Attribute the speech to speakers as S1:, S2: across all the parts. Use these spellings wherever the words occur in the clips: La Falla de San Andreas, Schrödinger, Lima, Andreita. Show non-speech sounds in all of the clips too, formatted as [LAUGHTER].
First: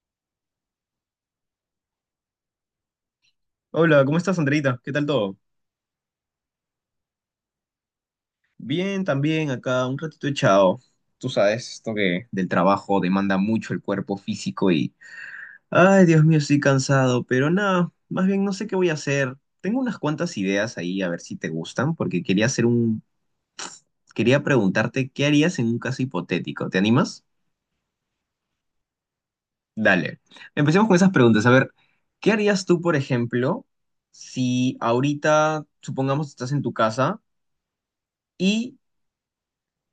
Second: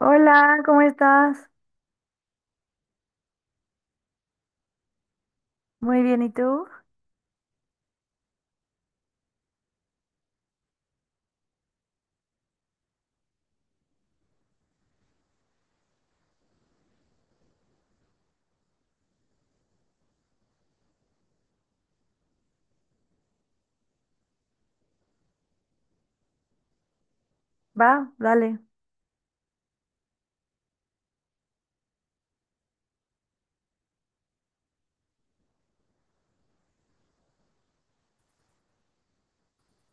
S1: Hola, ¿cómo estás?
S2: Hola, ¿cómo estás, Andreita? ¿Qué tal todo?
S1: Muy bien, ¿y tú?
S2: Bien, también acá un ratito echado. Tú sabes, esto que del trabajo demanda mucho el cuerpo físico y... Ay, Dios mío, estoy cansado, pero nada, más bien no sé qué voy a hacer. Tengo unas cuantas ideas ahí, a ver si te gustan, porque quería hacer un... Quería preguntarte qué harías en un caso hipotético. ¿Te animas?
S1: Va, dale.
S2: Dale. Empecemos con esas preguntas. A ver, ¿qué harías tú, por ejemplo, si ahorita, supongamos, estás en tu casa y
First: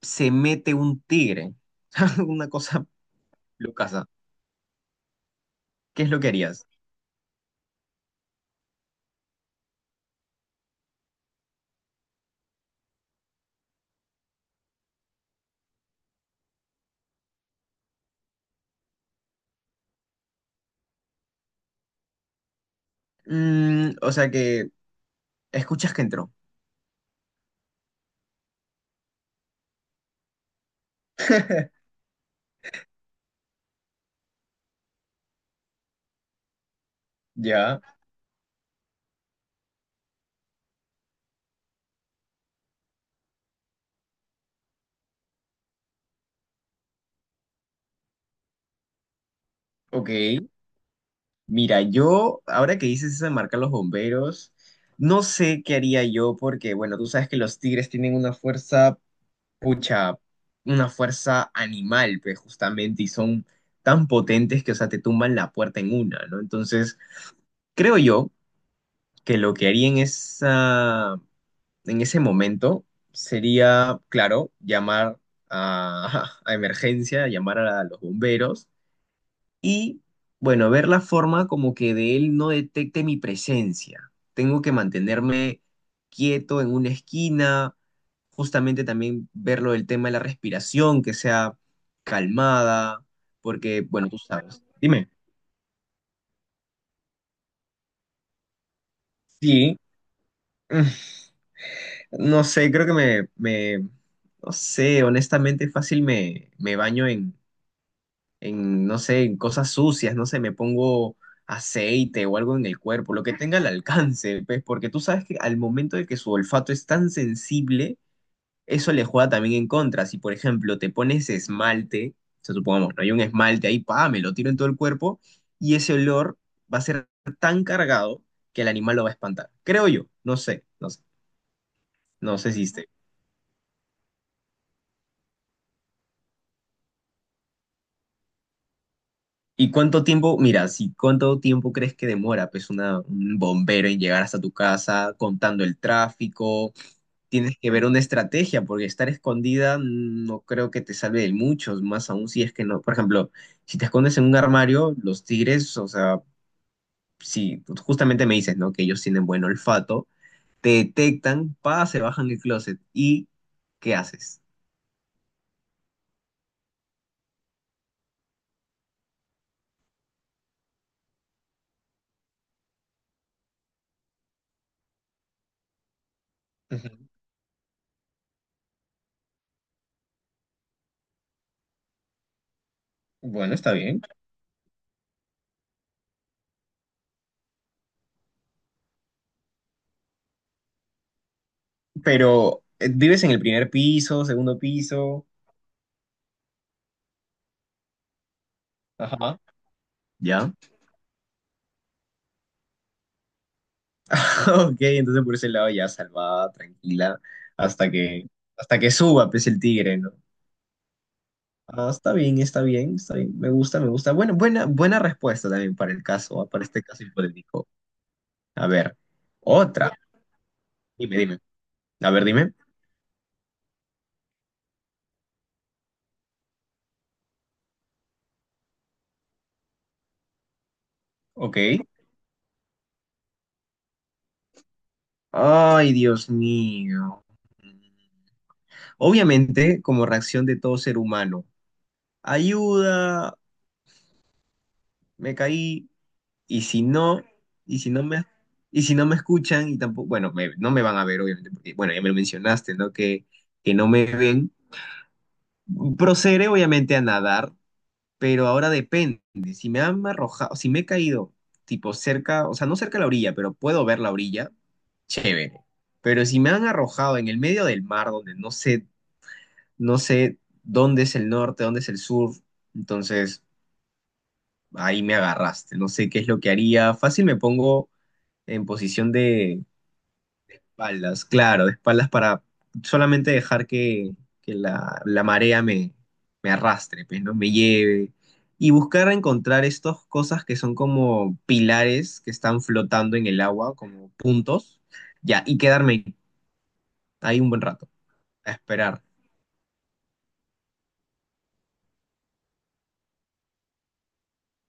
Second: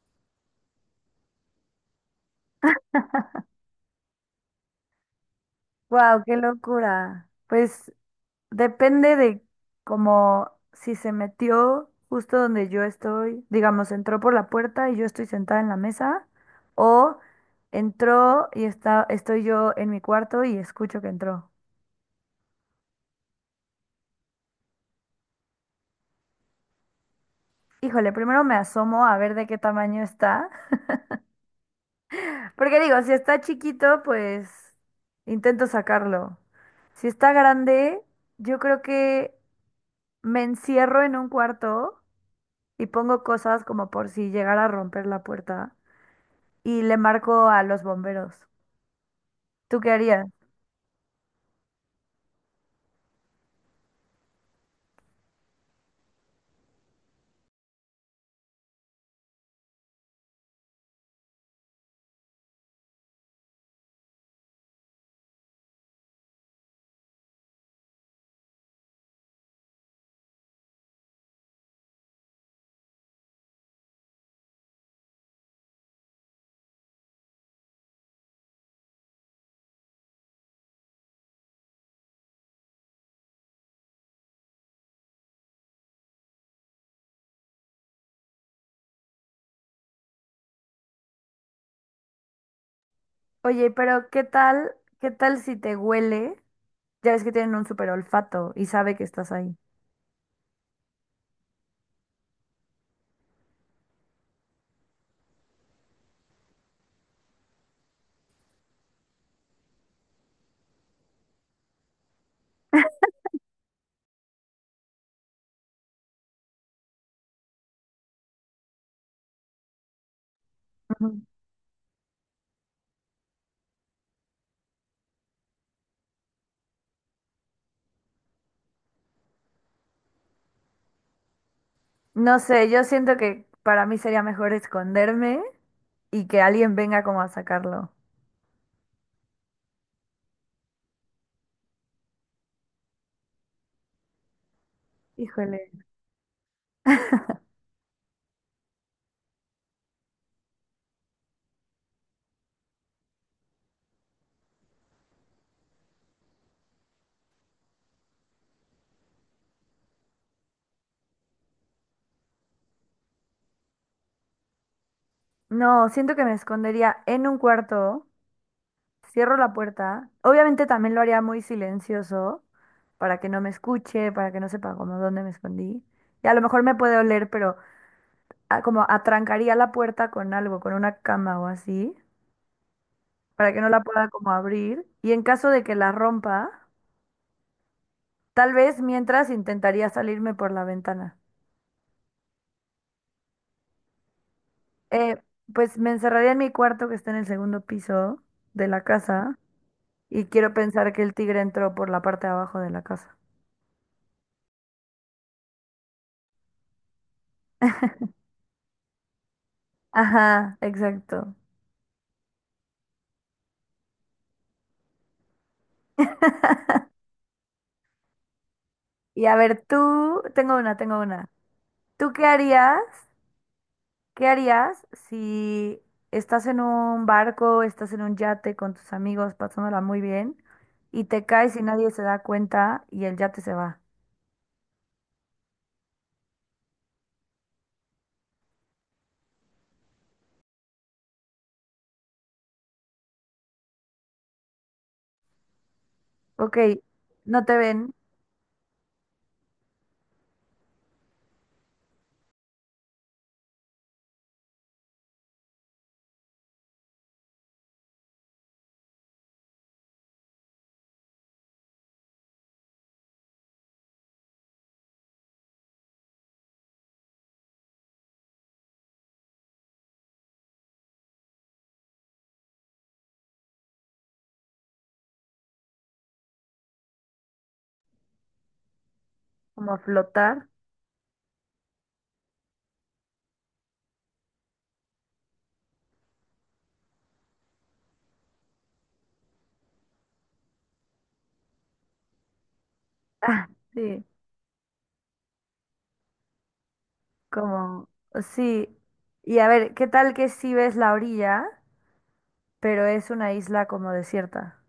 S2: se mete un tigre. [LAUGHS] Una cosa lucasa. ¿Qué es lo
S1: Wow,
S2: que
S1: qué
S2: harías?
S1: locura. Pues depende de como si se metió justo donde yo estoy, digamos, entró por la puerta y yo estoy sentada en la mesa, o estoy yo en mi cuarto y escucho que entró.
S2: Mm, o sea que escuchas que entró.
S1: Híjole, primero me asomo a ver de qué tamaño está, porque digo, si está chiquito, pues intento sacarlo. Si está
S2: Ya,
S1: grande, yo creo que me encierro en un cuarto y pongo cosas como por si llegara a romper la puerta y le marco a los bomberos. ¿Tú qué harías?
S2: ok. Mira, yo, ahora que dices eso de marcar los bomberos, no sé qué haría yo porque, bueno, tú sabes que los tigres tienen una fuerza, pucha, una fuerza animal, pues justamente, y son tan potentes que, o sea, te tumban la puerta en una, ¿no? Entonces, creo yo que lo que haría en esa, en ese momento sería, claro, llamar a, [LAUGHS] a emergencia, llamar a los bomberos y, bueno, ver la forma como que de él no detecte mi presencia. Tengo que mantenerme quieto en una esquina, justamente también ver lo del tema de la respiración, que sea calmada,
S1: Oye,
S2: porque, bueno,
S1: pero
S2: tú
S1: ¿qué
S2: sabes.
S1: tal?
S2: Dime.
S1: ¿Qué tal si te huele? Ya ves que tienen un super olfato y sabe que estás ahí.
S2: Sí. [LAUGHS] No sé, creo que no sé, honestamente fácil me baño en, no sé, en cosas sucias, no sé, me pongo aceite o algo en el cuerpo, lo que tenga al alcance, pues, porque tú sabes que al momento de que su olfato es tan sensible, eso le juega también en contra. Si, por ejemplo, te
S1: Ujú.
S2: pones esmalte, o sea, supongamos, no hay un esmalte ahí, pa, me lo tiro en todo el cuerpo, y ese olor va a ser tan cargado que el animal lo va a espantar. Creo yo, no sé, no sé,
S1: No
S2: no sé si
S1: sé, yo siento que para mí sería mejor esconderme y que alguien venga como a sacarlo.
S2: ¿Y cuánto tiempo, mira, si cuánto tiempo crees que demora, pues, una, un bombero en llegar hasta tu casa, contando
S1: Híjole.
S2: el tráfico? Tienes que ver una estrategia, porque estar escondida no creo que te salve de muchos, más aún si es que no. Por ejemplo, si te escondes en un armario, los tigres, o sea, si justamente me dices, ¿no? Que ellos tienen buen olfato, te detectan, pa, se bajan el closet. ¿Y qué haces?
S1: No, siento que me escondería en un cuarto. Cierro la puerta. Obviamente también lo haría muy silencioso para que no me escuche, para que no sepa como dónde me escondí. Y a lo mejor me
S2: Ujú.
S1: puede oler, pero como atrancaría la puerta con algo, con una cama o así, para
S2: Bueno,
S1: que no
S2: está
S1: la
S2: bien.
S1: pueda como abrir. Y en caso de que la rompa, tal vez mientras intentaría salirme por la ventana.
S2: Pero, ¿vives en el primer piso, segundo
S1: Eh,
S2: piso?
S1: pues me encerraría en mi cuarto que está en el segundo piso de la casa
S2: Ajá.
S1: y
S2: ¿Ya?
S1: quiero
S2: [LAUGHS]
S1: pensar que el tigre entró por la parte de abajo de la casa.
S2: Ok, entonces por ese lado ya salvada, tranquila, hasta que, hasta que suba, pues, el tigre, ¿no?
S1: Ajá, exacto.
S2: Ah, está bien, está bien, está bien, me gusta, me gusta. Bueno, buena, buena respuesta también para el caso, para este caso hipotético. A ver,
S1: Y a ver,
S2: otra.
S1: tú, tengo
S2: Dime,
S1: una.
S2: dime. A
S1: ¿Tú
S2: ver,
S1: qué
S2: dime.
S1: harías? ¿Qué harías si estás en un barco, estás en un yate con tus amigos, pasándola muy bien, y te caes
S2: Ok.
S1: y nadie se da cuenta y el yate se va?
S2: Ay, Dios mío. Obviamente, como reacción de todo ser humano, ayuda, me caí,
S1: Ok,
S2: y si no,
S1: no te
S2: y si
S1: ven,
S2: no me, y si no me escuchan y tampoco, bueno, no me van a ver, obviamente, porque, bueno, ya me lo mencionaste, ¿no? Que no me ven. Procederé, obviamente, a nadar, pero ahora depende. Si me han arrojado, si me he caído, tipo cerca, o sea, no cerca de la orilla, pero puedo ver la orilla, chévere. Pero si me han arrojado en el medio del mar, donde no sé, no sé dónde es el norte, dónde es el sur, entonces ahí me agarraste. No sé qué es lo que haría. Fácil me pongo en posición de
S1: como flotar.
S2: espaldas, claro, de espaldas para solamente dejar que la marea me arrastre, pues, ¿no? Me lleve. Y buscar encontrar estas cosas que son como pilares que están flotando en el
S1: Ah,
S2: agua,
S1: sí,
S2: como puntos, ya, y quedarme ahí un buen
S1: como,
S2: rato, a
S1: sí.
S2: esperar.
S1: Y a ver, ¿qué tal que sí ves la orilla, pero es una isla como desierta?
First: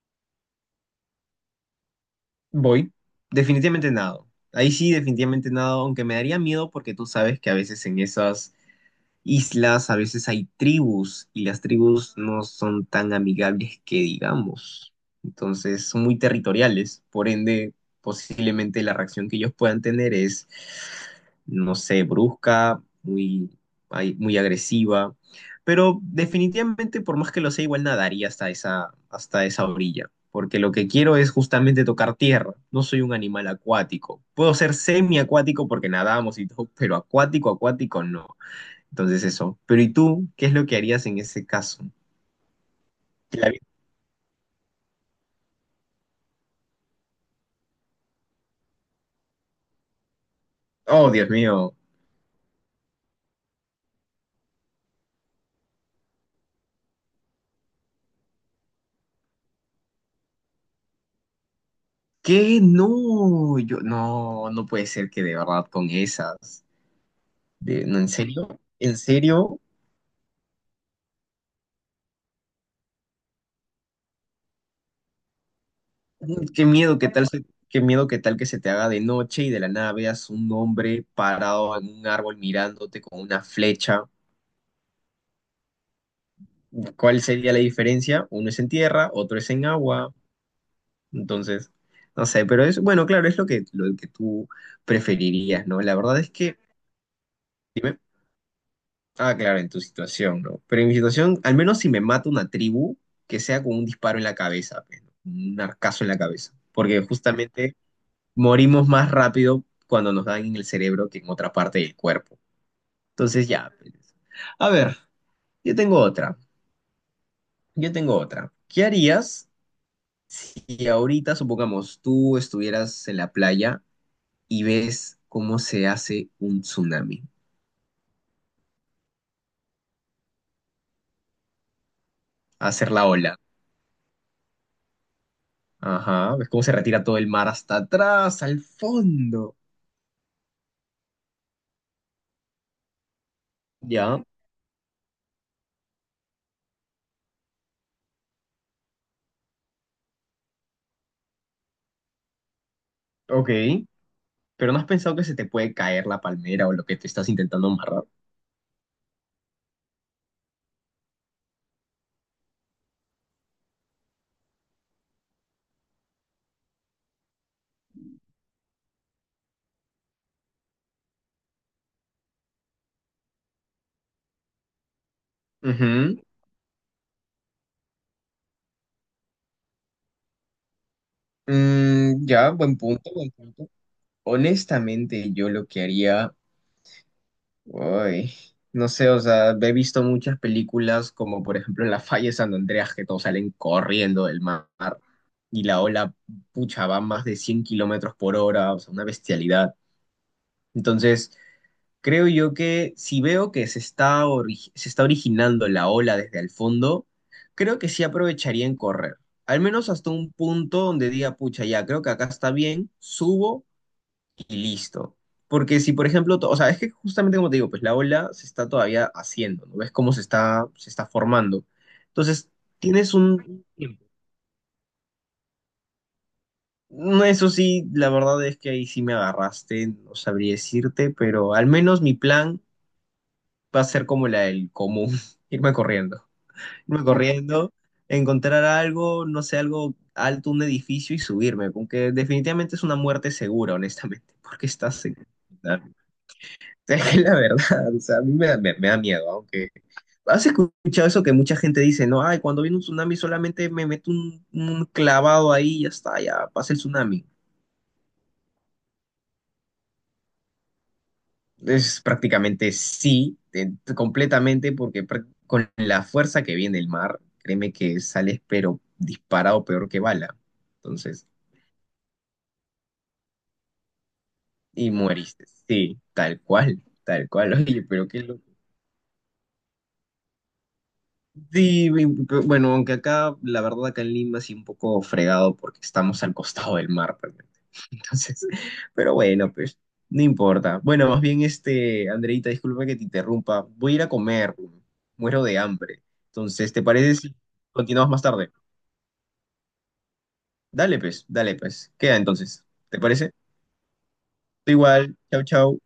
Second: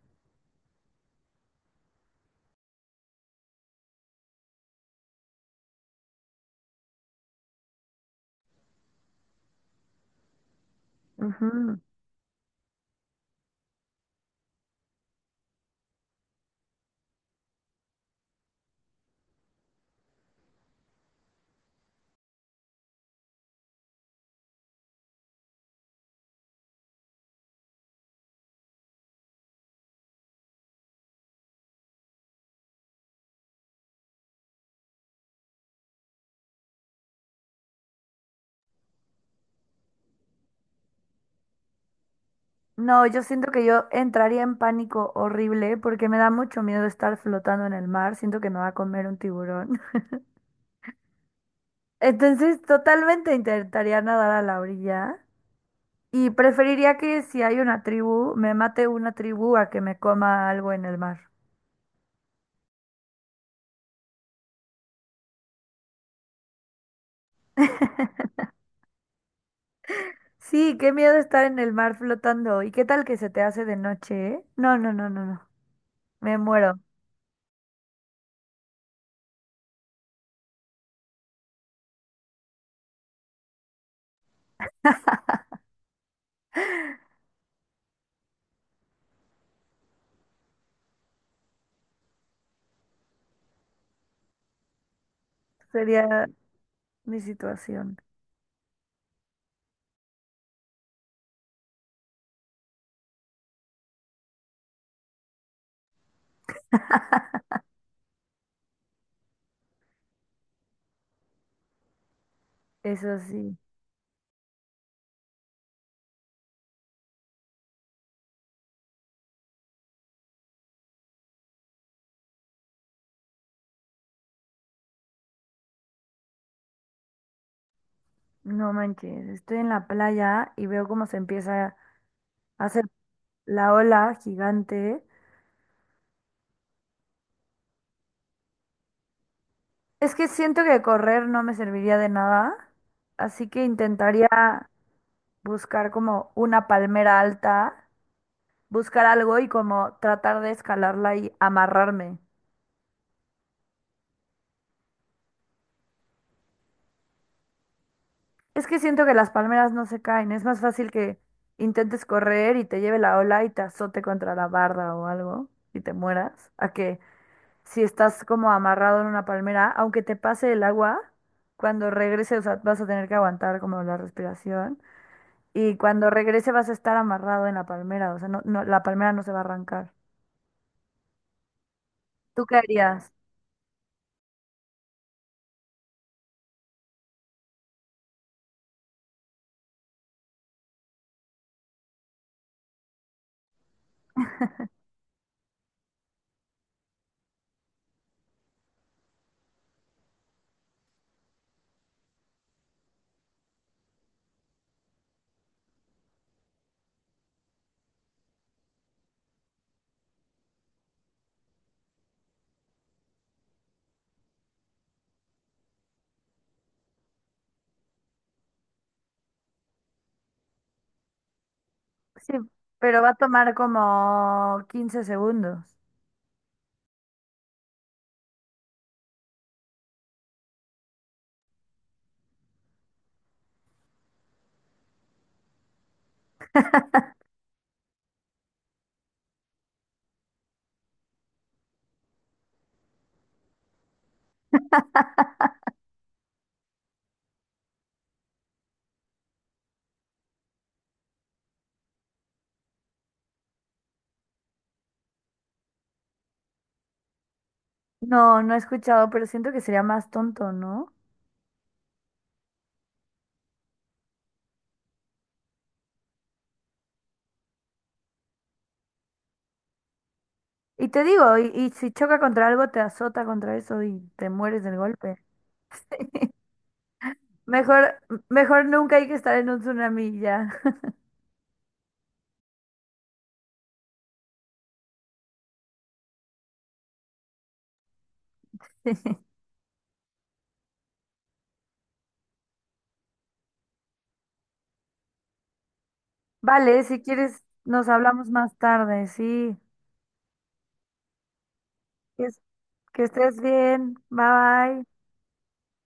S2: Voy. Definitivamente nado. Ahí sí, definitivamente nado, aunque me daría miedo porque tú sabes que a veces en esas islas, a veces hay tribus y las
S1: Ujú.
S2: tribus no son tan amigables que digamos. Entonces son muy territoriales, por ende posiblemente la reacción que ellos puedan tener es, no sé, brusca, muy, ay, muy agresiva, pero definitivamente por más que lo sea igual nadaría hasta esa orilla. Porque lo que quiero es justamente tocar tierra. No soy un animal acuático. Puedo ser semiacuático porque nadamos y todo, pero acuático, acuático no. Entonces eso. Pero ¿y tú? ¿Qué es lo que harías en ese caso?
S1: No, yo
S2: La
S1: siento
S2: vi-
S1: que yo entraría en pánico horrible porque me da mucho miedo estar flotando en el mar. Siento que me va a comer un tiburón. [LAUGHS]
S2: Oh, Dios mío.
S1: Entonces, totalmente intentaría nadar a la orilla y preferiría que si hay una tribu, me mate una tribu a que me coma algo en el mar.
S2: ¿Qué? No, yo no, no puede ser que de verdad con esas. De, no, ¿en
S1: [LAUGHS]
S2: serio? ¿En serio?
S1: Sí, qué miedo estar en el mar flotando. ¿Y qué tal que se te hace de noche? No, no, no, no, no. Me
S2: Qué
S1: muero.
S2: miedo, qué miedo, qué tal que se te haga de noche y de la nada veas un hombre parado en un árbol mirándote con una flecha.
S1: [LAUGHS]
S2: ¿Cuál sería la diferencia? Uno es en tierra, otro es en agua. Entonces, no sé, pero es, bueno, claro, es lo que tú preferirías, ¿no? La verdad
S1: Sería
S2: es que...
S1: mi situación.
S2: Ah, claro, en tu situación, ¿no? Pero en mi situación, al menos si me mata una tribu, que sea con un disparo en la cabeza, pues, ¿no? Un arcazo en la cabeza. Porque justamente morimos más rápido cuando nos dan en el cerebro que en otra parte del cuerpo.
S1: Eso
S2: Entonces,
S1: sí.
S2: ya, pues. A ver, yo tengo otra. Yo tengo otra. ¿Qué harías si ahorita, supongamos, tú estuvieras en la playa y ves cómo se hace un tsunami?
S1: No manches, estoy en la playa y veo cómo se empieza hacer
S2: Hacer la ola.
S1: la ola gigante.
S2: Ajá, ves cómo se retira todo el mar hasta atrás, al fondo.
S1: Es que siento que correr no me serviría de nada, así que
S2: Ya,
S1: intentaría buscar como una palmera alta, buscar algo y como tratar de escalarla y amarrarme.
S2: ok. Pero no has pensado que se te puede caer la palmera o lo que te estás intentando amarrar.
S1: Es que siento que las palmeras no se caen, es más fácil que intentes correr y te lleve la ola y te azote contra la barda o algo y te mueras, a que si estás como amarrado en una palmera, aunque te pase el agua, cuando regreses, o sea, vas a tener que aguantar como la respiración. Y cuando
S2: Ujú.
S1: regrese vas a estar amarrado en la palmera, o sea, no, no, la palmera no se va a arrancar.
S2: Mm,
S1: ¿Tú
S2: ya,
S1: qué
S2: buen punto,
S1: harías?
S2: buen punto. Honestamente, yo lo que haría, uy, no sé, o sea, he visto muchas películas como por ejemplo en La Falla de San Andreas que todos salen corriendo del mar y la ola, pucha, va a más de 100 km/h, o sea, una bestialidad. Entonces... Creo yo que si veo que se está, se está originando la ola desde el fondo, creo que sí aprovecharía en correr. Al menos hasta un punto donde diga, pucha, ya, creo que acá está bien, subo y listo. Porque si, por ejemplo, o sea, es que justamente como te digo, pues la ola se está todavía haciendo, ¿no? ¿Ves cómo se está formando?
S1: Sí,
S2: Entonces,
S1: pero va a
S2: tienes
S1: tomar
S2: un... Tiempo.
S1: como 15 segundos.
S2: No, eso sí, la verdad es que ahí sí me agarraste, no sabría decirte, pero al menos mi plan va a ser como la del común, [LAUGHS] irme corriendo, irme corriendo, encontrar algo, no sé, algo alto, un edificio y subirme, aunque definitivamente es una muerte segura, honestamente, [LAUGHS] porque estás en...
S1: [LAUGHS]
S2: [LAUGHS] Es la verdad, o sea, a mí me da, me da miedo, aunque... ¿Has escuchado eso que mucha gente dice, no, ay, cuando viene un tsunami solamente me meto un clavado ahí y ya está, ya pasa el tsunami?
S1: No, no he escuchado, pero siento que sería más tonto, ¿no?
S2: Es prácticamente sí, completamente, porque con la fuerza que viene el mar, créeme que sales pero disparado peor que bala.
S1: Y te
S2: Entonces,
S1: digo, y si choca contra algo, te azota contra eso y te mueres del
S2: y
S1: golpe.
S2: mueriste. Sí,
S1: [LAUGHS]
S2: tal cual, tal cual. [LAUGHS] Oye,
S1: Mejor,
S2: pero qué,
S1: mejor nunca hay que estar en un tsunami ya.
S2: sí, bueno, aunque acá, la verdad, acá en Lima sí un poco fregado porque estamos al costado del mar, realmente. [LAUGHS] Entonces, pero
S1: [LAUGHS]
S2: bueno, pues, no importa. Bueno, más bien, este, Andreita, disculpa que te interrumpa. Voy a ir a comer, muero de hambre. Entonces,
S1: Vale,
S2: ¿te
S1: si
S2: parece si
S1: quieres, nos
S2: continuamos más
S1: hablamos
S2: tarde?
S1: más tarde, sí.
S2: Dale, pues, dale, pues. Queda
S1: Que, es-
S2: entonces. ¿Te
S1: que
S2: parece?
S1: estés bien. Bye bye.
S2: Igual, chau, chau.